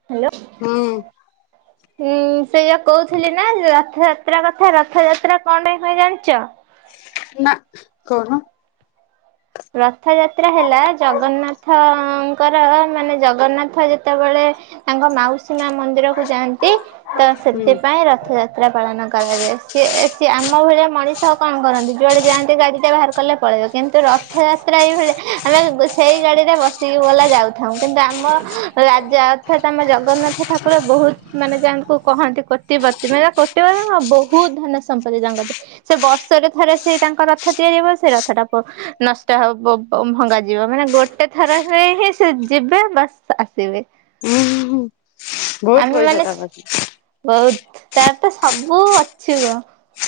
ହୁଁ। ହୁଁ ସେଇଆ କହୁଥିଲି ନା। ଯାତ୍ରା କଥା ରଥଯାତ୍ରା କଣ ପାଇଁ ହୁଏ ଜାଣିଛ। ନା କଣ। ରଥ ଯାତ୍ରା ହେଲା ଜଗନ୍ନାଥଙ୍କର ମାନେ ଜଗନ୍ନାଥ ଯେତେବେଳେ ତାଙ୍କ ମାଉସୀ ମା ମନ୍ଦିର କୁ ଯାଆନ୍ତି। ତ ସେଥିପାଇଁ ରଥଯାତ୍ରା ପାଳନ କରାଯାଏ। ସିଏ ସିଏ ଆମ ଭଳିଆ ମଣିଷ କଣ କରନ୍ତି ଯୁଆଡେ ଯାଆନ୍ତି ଗାଡି ଟା ବାହାର କଲେ ପଳେଇବ କିନ୍ତୁ ର ରଥଯାତ୍ରା ଏଇ ଭଳି ଆମେ ସେଇ ଗାଡ଼ିରେ ବସିକି ଗଲା ଯାଉଥାଉ କିନ୍ତୁ ଆମ ରାଜା ଅର୍ଥାତ ଆମ ଜଗନ୍ନାଥ ଠାକୁର ବହୁତ ମାନେ ଯାହାଙ୍କୁ କହନ୍ତି କୋଟିପତିୀ କୋଟି ପତି କଣ ବହୁତ୍ ବହୁତ ଧନ ସମ୍ପତ୍ତି ତାଙ୍କ ସେ ବର୍ଷରେ ଥରେ ସେ ତାଙ୍କ ରଥ ତିଆରି ହେବ ସେ ରଥ ଟା ନସ ବ-ଭଙ୍ଗା ଯିବ ମାନେ ଗୋଟେ ଥରରେ ହିଁ ସେ ଯିବେ ବାସ୍ ଆସିବେ। ହୁଁ ବହୁତ ଆମେ ପଇସା ମାନେ ତା ପାଖରେ ବହୁତ ତାର ତ ସବୁ ଅଛି ଗୋ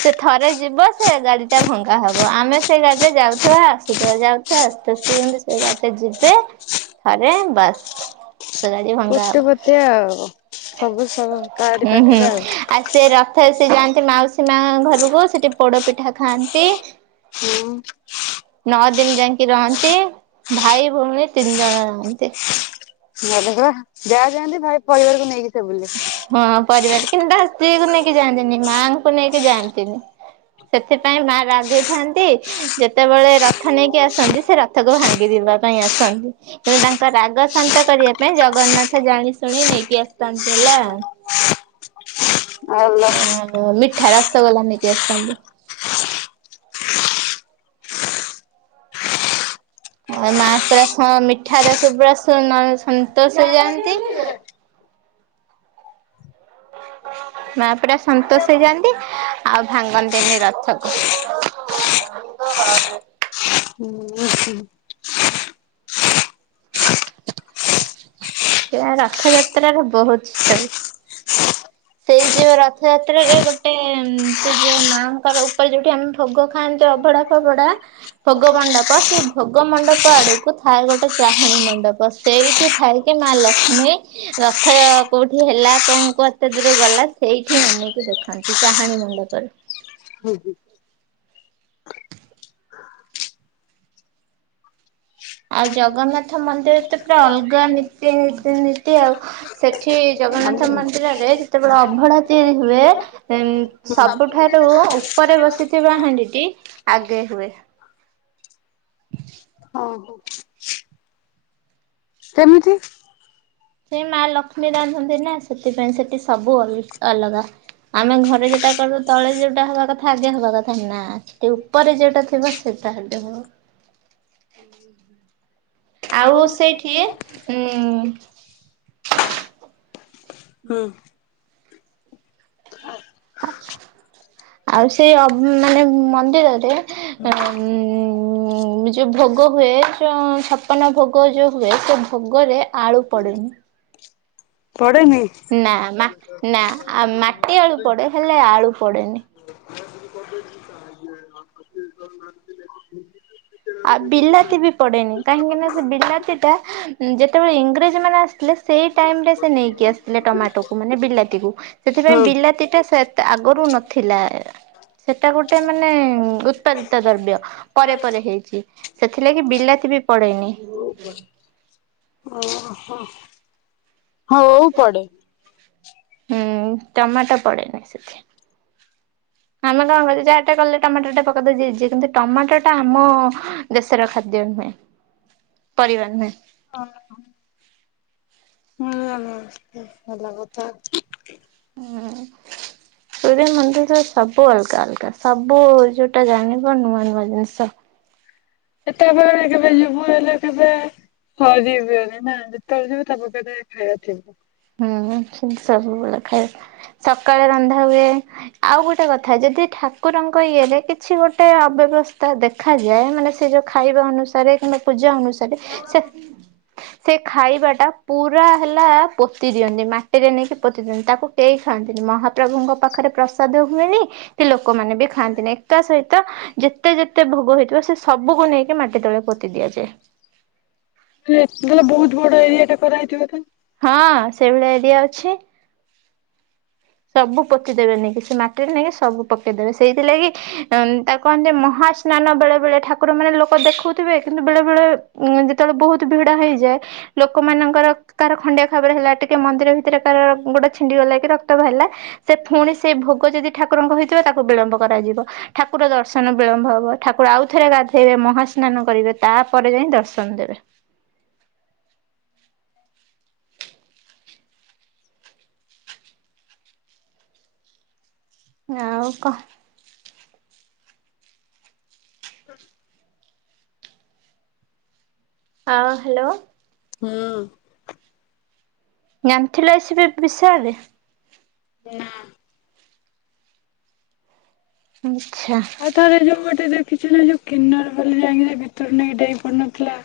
ସେ ଥରେ ଯିବ ସେ ଗାଡି ଟା ଭଙ୍ଗା ହବ ଆମେ ସେ ଗାଡିରେ ଯାଉଥିବା ଆସ ଯାଉଥିବା ଆସୁଥିବା ସେ ସମିତି ବାଟେ ଯିବେ ଥରେ ବାସ୍ ତ ଗାଡି ଭଙ୍ଗା ହବ କୋଟିପତି ଆଉ। ସବୁ ସବୁ ତାରି ହୁଁ ହୁଁ ପାଖରେ ଆଉ ସେ ରଥ ସେ ଯାଆନ୍ତି ମାଉସୀ ମା ଘରକୁ ସେଠି ପୋଡପିଠା ଖାଆନ୍ତି ହୁଁ ନଅ ଦିନ ଯାଇକି ରହନ୍ତି ଭାଇ ଭଉଣୀ ତିନି ଜଣ ରହନ୍ତି। ଭଲ କ ଯାହା ଯାଆନ୍ତି ଭାଇ ପରିବାରକୁ ନେଇକି ସେ ବୁଲେ। ହଁ ପରିବାର କିନ୍ତୁ ତା ସ୍ତ୍ରୀକୁ ନେଇକି ଯାଆନ୍ତି ନି ମାଙ୍କୁ ନେଇକି ଯାଆନ୍ତି ନି ସେଥିପାଇଁ ମା ରାଗେଇଥାନ୍ତି ଯେତେବେଳେ ରଥ ନେଇକି ଆସନ୍ତି ସେ ରଥକୁ ଭାଙ୍ଗି ଦେବେ। ପାଇଁ ଆସନ୍ତି କିନ୍ତୁ ତାଙ୍କ ରାଗ ଶାନ୍ତ କରିବା ପାଇଁ ଜଗନ୍ନାଥ ଜାଣି ଶୁଣି ନେଇକି ଆସିଥାନ୍ତି। ହେଲା, ଭଲ। ଆ ମିଠା ରସଗୋଲା ନେଇକି ଆସିଥାନ୍ତି। ମା ପୁରା ସ ମିଠା ଦେଖୀ ପୁରା ସନ୍ତୋଷ ହେଇଯାଆନ୍ତି। ମା ପୁରା ସନ୍ତୋଷ ହେଇଯାଆନ୍ତି ଆଉ ଭାଙ୍ଗନ୍ତିନି ରଥକୁ। [unintelligible] ହୁଁ ହୁଁ ଏରା ରଥଯାତ୍ର ର ବହୁତ ଷ୍ଟୋରି। ସେଇ ଯଉ ରଥଯାତ୍ରା ରେ ଗୋଟେ ସେ ଯଉ ମା ଙ୍କ ର ଉପରେ ଯୋଉଠି ଆମେ ଭୋଗ ଖାଆନ ଅଭଡା ଫଭଡା ଭୋଗମଣ୍ଡପ ସେଇ ଭୋଗମଣ୍ଡପ ଆଡକୁ ଥାଏ ଗୋଟେ ଚାହାଣୀ ମଣ୍ ମଣ୍ଡପ ସେଇଠି ଥାଇକି ମା ଲକ୍ଷ୍ମୀ ରଥ କୋଉଠି ହେଲା କଣ କୁ କେତେ ଦୂର ଗଲା ସେଇଠି ଅନେଇକି ଦେଖନ୍ତି ଚାହାଣୀ ମୁଣ୍ଡପରୁ। ହୁଁ। ଆଉ ଜଗନ୍ନାଥ ମନ୍ଦିର ତ ପୁରା ଅଲଗା ନୀତି ନୀତି ଆଉ ସେଠି ଜଗନ୍ନାଥ ମନ୍ଦିରରେ ଯେତେବେଳେ ଅବଢ଼ା ତିଆରି ହୁଏ ସବୁଠାରୁ ଉପ ପରେ ବସିଥିବା ହାଣ୍ଡି ଟି ଆଗେ ହୁଏ। ହଁ, କେମିତି ସେ ମା ଲକ୍ଷ୍ମୀ ରାନ୍ଧନ୍ତି ନା ସେଥିପାଇଁ ସେଠି ସବୁ ଅଲ ଅଲଗା। ଆମେ ଘରେ ଯୋଉଟା କରୁ ତଳେ ଯୋଉଟା ହବା କଥା ଆଗେ ହବା କଥା ନା ସେଠି ଉପରେ ଯୋଉଟା ଥିବ ସେ ତାଡ ହ ଆଉ ସେଇଠି ଉଁ ହୁଁ [inaudible] ଆଉ ସେଇ ଅ ମାନେ ମନ୍ଦିର ରେ ଉ ଉ ଯୋଉ ଭୋଗ ହୁଏ ଯ ଛପନ ଭୋଗ ଯୋଉ ହୁଏ ସେ ଭୋଗ ରେ ଆଳୁ ପଡ଼େନି। ପଡେନି ନା ନା ମାଟି ଆଳୁ ପଡେ ହେଲେ ଆଳୁ ପଡେନି। ଆଉ ବିଲାତି ବି ପଡେନି କାହିଁକି ନା ସେ ବିଲାତି ଟା ଯେତେବେଳେ ଇଂରେଜ ମାନେ ଆସିଥିଲେ ସେଇ ଟାଇମ ସେ ନେଇ କି ଆସିଥିଲେ ଟମାଟୋ କୁ ମାନେ ବିଲାତିକୁ ସେଥିପାଇଁ ହୁଁ। ବିଲାତି ଟା ସେ ତ ଆଗରୁ ହଉ ନ ଥିଲା ସେଟା ଗୋଟେ ମାନେ ଉତ୍ପାଦିତ ଦ୍ରବ୍ୟ ପରେ ପରେ ହେଇ ଚି ସେଥିଲାଗି ବିଲାତି ବି ପଡେନି। ଓଉ ପଡେ। ହୁଁ ଟମାଟ ପଡେନି ସେଥିରେ। ଆମେ କଣ କରିଛେ ଯାହାଟା କଲେ ଟମାଟୋ ଟା ପକେଇଦେ ଯିଛିେ କିନ୍ତୁ ଟମାଟୋ ଟା ଆମ ଦେଶର ଖାଦ୍ୟ ନୁହେଁ ପରିବା ନୁହେଁ। ହୁଁ ଭଲ କଥା। ହୁଁ। ସୂର୍ଯ୍ୟ ମନ୍ଦିର ସବୁ ଅଲଗା ଅଲଗା ସବୁ ଯୋଉଟା ଜାଣିବ ନୂଆ ନୂଆ ଜିନିଷ। କେତବେଳେ କେବେ ଯିବୁ ହେଲେ କେବେ। ହଁ ଯିବି ନା ଯେତେବେଳେ ଯିବ ତା ପଖ ଖାଇବା ଥିବ ହୁଁ ସବୁ ବେଳେ ଖାଇବା। ସକାଳେ ରନ୍ଧା ହୁଏ। ଆଉ ଗୋଟେ କଥା ଯଦି ଠାକୁରଙ୍କ ଇଏରେ କିଛି ଗୋଟେ ଅବେ ବ୍ୟବସ୍ଥା ଦେଖାଯାଏ। ମାନେ ସେ ଯୋଉ ଖାଇବା ଅନୁସାରେ କିମ୍ବା ପୂଜା ଅନୁସାରେ ସେ ସେ ଖାଇବା ଟା ପୁରା ହେଲା ପୋତି ଦିଅନ୍ତି ମାଟିରେ ନେଇକି ପୋତି ଦିଅନ୍ତି। ତାକୁ କେହି ଖାଆନ୍ତିନି ମହାପ୍ରଭୁଙ୍କ ପାଖରେ ପ୍ରସାଦ ହୁଏନି କି ଲୋକମାନେ ବି ଖାଆନ୍ତିନି। ଏକା ସହିତ ଯେତେଯେତେ ଭୋଗ ହେଇଥିବ ସେ ସବୁକୁ ନେଇକି ମାଟି ତଳେ ପୋତି ଦିଆଯାଏ। ତାହଲେ ବହୁତ ବଡ ଏରିଆ ଟା କରାହେଇଥିବ ତ? ହଁ ସେଇଭଳିଆ ଏରିଆ ଅଛି। ସବୁ ପୋତିଦେବେ ନେଇକି କି ସେ ମାଟିରେ ନେଇକି ସବୁ ପୋତିଦେବେ ସେଇଥିଲାଗି ଉଁ ତାକୁ କହନ୍ତି ମହା ସ୍ନାନ ବେଳେ ବେଳେ ଠାକୁର ମାନେ ଲୋକ ଦେଖୁଥିବେ। କିନ୍ତୁ ବେଳେ ବଳେ ଉଁ ଯେତେବେଳେ ବହୁତ ଭିଡ ହେଇଯାଏ ଲୋକ ମାନଙ୍କର କାର ଖଣ୍ଡିଆ ଖାବରା ହେଲା ଟିକେ ମନ୍ଦିର ଭିତରେ କାର ଗୋଡ ଛିଣ୍ଡି ଗଲା କି ର [unintelligible] ହେଲା ସେ ପୁଣି ସେ ଭୋଗ ଯଦି ଠାକୁରଙ୍କ ହେଇଥିବ ତାକୁ ବିଳମ୍ବ କରାଯିବ। ଠାକୁର ଦର୍ଶନ ବି ରଭ ହବ ଠାକୁର ଆଉ ଥରେ ଗାଧେଇବେ ମହାସ୍ନାନ କରିବେ। ତାପରେ ଯାଇ ଦର୍ଶନ ଦେବେ। [inaudible] ଆଉ କହ। ହୁଁ। ହଁ ହାଲୋ। ହଁ। ଜାଣିଥିଲ ଏସବି ବିଷୟରେ? ନାଁ। ହୁଁ। ଆଉ ଥରେ ଯୋଉଁ ଗୋଟେ ଦେଖିଛ ନା ଯୋଉ କିନ୍ନର ବୋଲି ଯାଇକି ସେ ଭିତରୁ ନେଇକି ଡେଇଁ ପଡିନଥିଲା।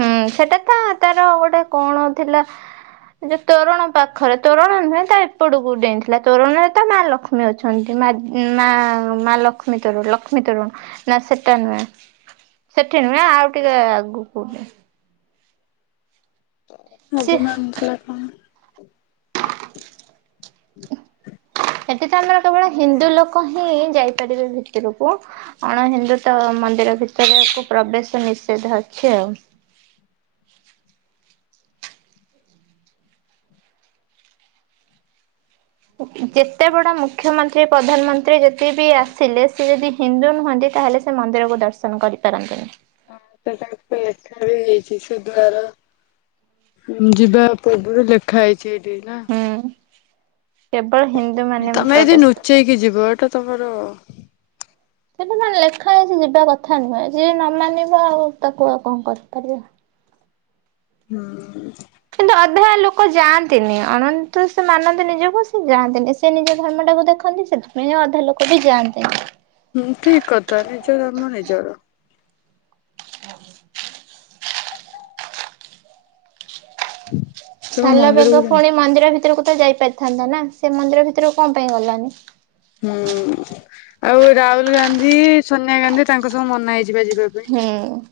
ହୁଁ ସେଟା ତ ତାର ଗୋଟେ କଣ ଥିଲା ଯୋଉଁ ତୋରଣ ପାଖରେ ତୋରଣ ନୁହେଁ ତା ଏପଟକୁ ଡେଇଁଥିଲା ତୋରଣରେ ତା ମା ଲକ୍ଷ୍ମୀ ଅଛନ୍ତି। ମା-ମା-ମା ଲକ୍ଷ୍ମୀ ତରୁଣ ଲକ୍ଷ୍ମୀ ତରୁଣ ନା ସେଟା ନୁହେଁ। ସେଠି ନୁହେଁ ଆଉ ଟିକେ ଆଗକୁ କଉଠି? ଛି ଅଭିମାନଥିଲା କଣ? ସେଠି ତ ଆମର କେବଳ ହିନ୍ଦୁ ଲୋକ ହିଁ ଯାଇପାରିବେ ଭିତରକୁ ଅଣ ହିନ୍ଦୁ ତ ମନ୍ଦି ର ଭିତରେକୁ ପ୍ରବେଶ ନିଷେଧ ଅଛି ଆଉ। ଯେତେ ବଡ ମୁଖ୍ୟମନ୍ତ୍ରୀ ପ୍ରଧାନମନ୍ତ୍ରୀ ଯେତେ ବି ଆସିଲେ ସେ ଯଦି ହିନ୍ଦୁ ନୁହଁନ୍ତି ତାହେଲେ ସେ ମନ୍ଦିରକୁ ଦର୍ଶନ କରିପାରନ୍ତିନି। [unintelligible] ହୁଁ ଯିବା ପୂର୍ବରୁ ଲେଖା ହେଇଛି। ହୁଁ କେବଳ ହିନ୍ଦୁ [unintelligible] ମାନେ ତମେ ଯଦି ପ୍ରବେଶ କର ନୁଚେଇକି ଯିବ ଏଟା ତମର ସେଟା ବା ଲେଖା ହେଇଛି। ଯିବା କଥା ନୁହେଁ ଯିଏ ନ ମାନିବ ଆଉ ତାକୁ ଆଉ କଣ କରିପାରିବା। ହୁଁ। କିନ୍ତୁ ଅଧା ଲୋକ ଯାଆନ୍ତିନି ଅଣନ୍ତୁ ସେ ମାନନ୍ତି ନିଜକୁ ସେ ଯାଆନ୍ତିନି ସେ ନିଜ ଧର୍ମଟା ସବୁ ଦେଖନ୍ତି ସେଥିପାଇଁ ଅଧା ଲୋକ ବି ଯାଆନ୍ତିନି। ହୁଁ ଠିକ କଥା ନିଜର ଧର୍ମ ନିଜର। ହଁ। [inaudible] ସାଲ ବେଗ ମନ୍ଦିରକୁ ପୁଣି ଯାଆନ୍ତି। ମନ୍ଦିର ଭିତରକୁ ତ ଯାଇ ପାରିଥାନ୍ତା ନା ସେ ମନ୍ଦିର ଭିତରକୁ କଣ ପାଇଁ ଗଲାନି। ହୁଁ ଆଉ ରାହୁଲ ଗାନ୍ଧୀ ସୋନିଆ ଗାନ୍ଧୀ ତାଙ୍କ ସବୁ ମନା ହେଇଛି। ଯିବା ଯିବା ପାଇଁ। ହୁଁ।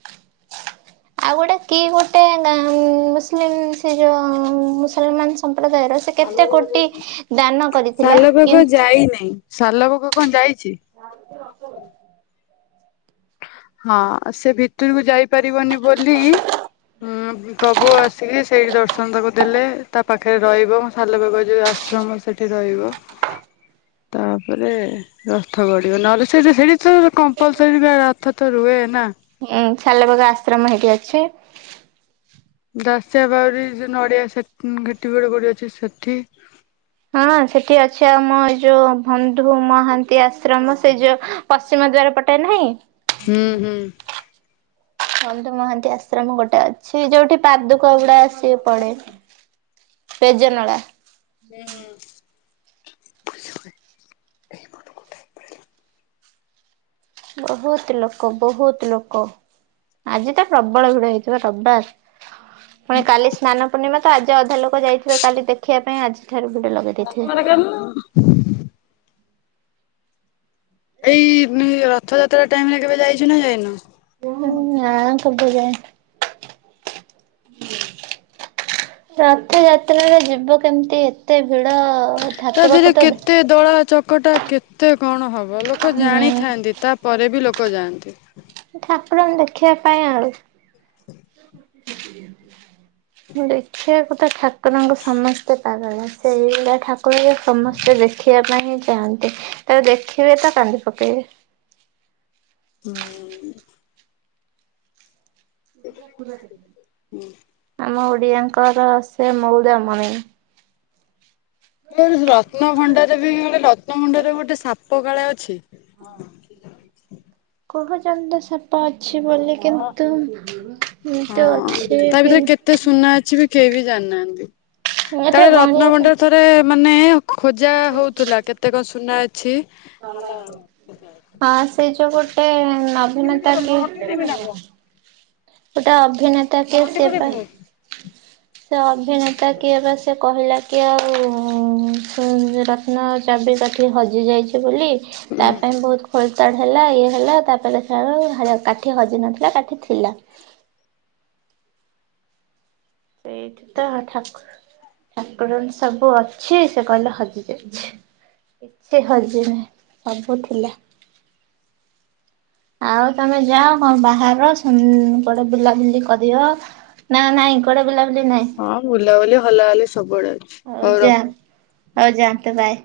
[inaudible] ଆଉ ଗୋଟେ କି ଗୋଟେ ନା ମୁସଲିମ୍ ସେ ଯୋଉ ମୁସଲମାନ ସମ୍ ସମ୍ପ୍ରଦାୟର ସେ କେତେ କୋଟି ଦାନ କରିଥିଲା, କିନ୍ ସାଲବେଗ କଣ ଯାଇ [unintelligible] ହଁ ସେ ଭିତରକୁ ଯାଇପାରିବନି ବୋଲି ଉଁ ପ୍ରଭୁ ଆସ୍ ଆସିକି ସେଇଠି ଦର୍ଶନ ତାକୁ ଦେଲେ ତା ପାଖରେ ରହିବ, ସାଲବେଗ ଯୋଉ ଆଶ୍ରମ ସେଠି ରହିବ। ତାପରେ ରଥ ଗଡ଼ିବ। ନହେଲେ ସେଇଠି ସେଇଠି ସେଇଟି କମ୍ପଲସରିଟା ରଥ ତ ରୁହେ ନା। ସାଲବେଗ ଆଶ୍ରମ ହେଇଠି ଅଛି ଦାସିଆ ବାଉରୀ ଯିଏ ନଡିଆ ସେ ଘାଟି ଗଡ ଗଡି ଅଛି ସେଠି ହଁ ହଁ ସେଠି ଅଛି ଆମ ଏଇ ଯୋଉ ବନ୍ଧୁ ମହାନ୍ତି ଆଶ୍ରମ, ସେଇ ଯୋଉ ପଶ୍ଚିମ ଦ୍ୱାର ପଟେ ନାହିଁ? ହୁଁ ହୁଁ। ବନ୍ଧୁ ମହାନ୍ତି ଆଶ୍ରମ ଗୋଟେ ଅଛି, ଯୋଉଠି ପାଦୁକ ଗୁଡା ଆସିକି ପଡେ। ପେଜ ନଳା। ହୁଁ। ବହୁତ ଲୋକ ବହୁତ ଲୋକ ଆଜି ତ ପ୍ରବଳ ଭିଡ ହେଇଥିବ ରବିବାର। ପୁଣି କାଲି ସ୍ନାନ ପୂର୍ଣ୍ଣିମା ତ ଆଜି ଅଧା ଲୋକ ଯାଇଥିବେ କାଲି ଦେଖିବା ପାଇଁ ଆଜି ଅଧାରୁ ଭିଡ଼ ଲଗେଇ ଦେଇଥିବେ। ଏଇ ରଥଯାତ୍ରା ଟାଇମରେ କେବେ ଯାଇଛୁ ନା ଯାଇନୁ? ନାଁ କେବେ ଯାଇନି। ରଥଯାତ୍ରାରେ ଯିବ କେମତି ଏତେ ଭିଡ ତା ଠାକୁରକୁ ଧେରେ ତ କେତେ ଦଳା ଚକଟା କେତେ କଣ ହବ, ଲୋକ ହୁଁ ଜାଣିଥାନ୍ତି ତା ତାପରେ ବି ଲୋକ ଯାଆନ୍ତି। ଠାକୁରାଣୀ ଦେଖିବା ପାଇଁ ଆଉ। ହ [inaudible] ଦେଖିଆକୁ ତ ଠାକୁରଙ୍କୁ ସମସ୍ତେ ପାଗଳ। ସେଇଲା ଠାକୁରଙ୍କୁ ସମସ୍ତେ ଦେଖିବା ପାଇଁ ଚାହାଁନ୍ତି। ତାକୁ ଦେଖିବେ ତ କାନ୍ଦି ପକେଇବେ। ହୁଁ। ଆମ ଓ ଓଡ଼ିଆଙ୍କର ସିଏ ମଉଡ଼ାମଣି। ସେ ଯୋଉ ରତ୍ନଭଣ୍ଡାର ବି ଗ ରତ୍ନଭଣ୍ଡାର ଗୋଟେ ସାପ କାଳେ ଅଛି? ହ ହୁଁ କହୁଚନ୍ତି ତ ସାପ ଅଛି ବୋଲି କିନ୍ତୁ ହଁ କିନ୍ତୁ ଅଛି ତା କି ଭିତରେ କେତେ ନ ଅଛି ତାହେଲେ ରତ୍ନଭଣ୍ଡାର ଥରେ ମାନେ ଖୋଜା ହଉଥିଲା, କେତେ କଣ ସୁନା ଅଛି। ହଁ ସେଇ ଯୋଗୁ ଗୋଟେ କେମିତି ଅଭିନେତା କଣ କିଏ କଟି ଦେବି ନା କଣ ଗୋଟେ ଅଭିନେତା କିଏ କଟି ସେ ପାଇଁ ପକେଇବି? ସେ ଅଭିନେତା କିଏ ବା ସେ କହିଲା କି ଆଉ ରତ୍ନ ଚାବି କାଠି ହଜି ଯାଇଛି ବୋଲି, ତା ଉଁ ପାଇଁ ବହୁତ ଖୋଳ ତାଡ଼ ହେଲା ଇଏ ହେଲା ତାପରେ ସେଉ କାଠି ହଜି ନଥିଲା କାଠି ଥିଲା। ସେଇଠି ତ ହ ଠାକ ଠାକୁରଙ୍କ ସବୁ ଅଛି, ସେ କହିଲେ ହଜି ଯାଇଛି। କିଛି ହଜିନି ସବୁ ଥିଲା। ଆଉ ତମେ ଯାଅ କଁ ବାହାର ସନ୍ କୁଆଡ଼େ ବୁଲା ବୁଲି କରିବ ନାଁ ନାଇଁ କୁଆଡ଼େ ବୁଲା ହଁ ବୁଲାବୁଲି ହଲା ହଲି ସବୁଆଡେ ଅଛି ହୋଉ ରଖ ହୋଉ ଯାଆନ୍ତୁ ବାଏ।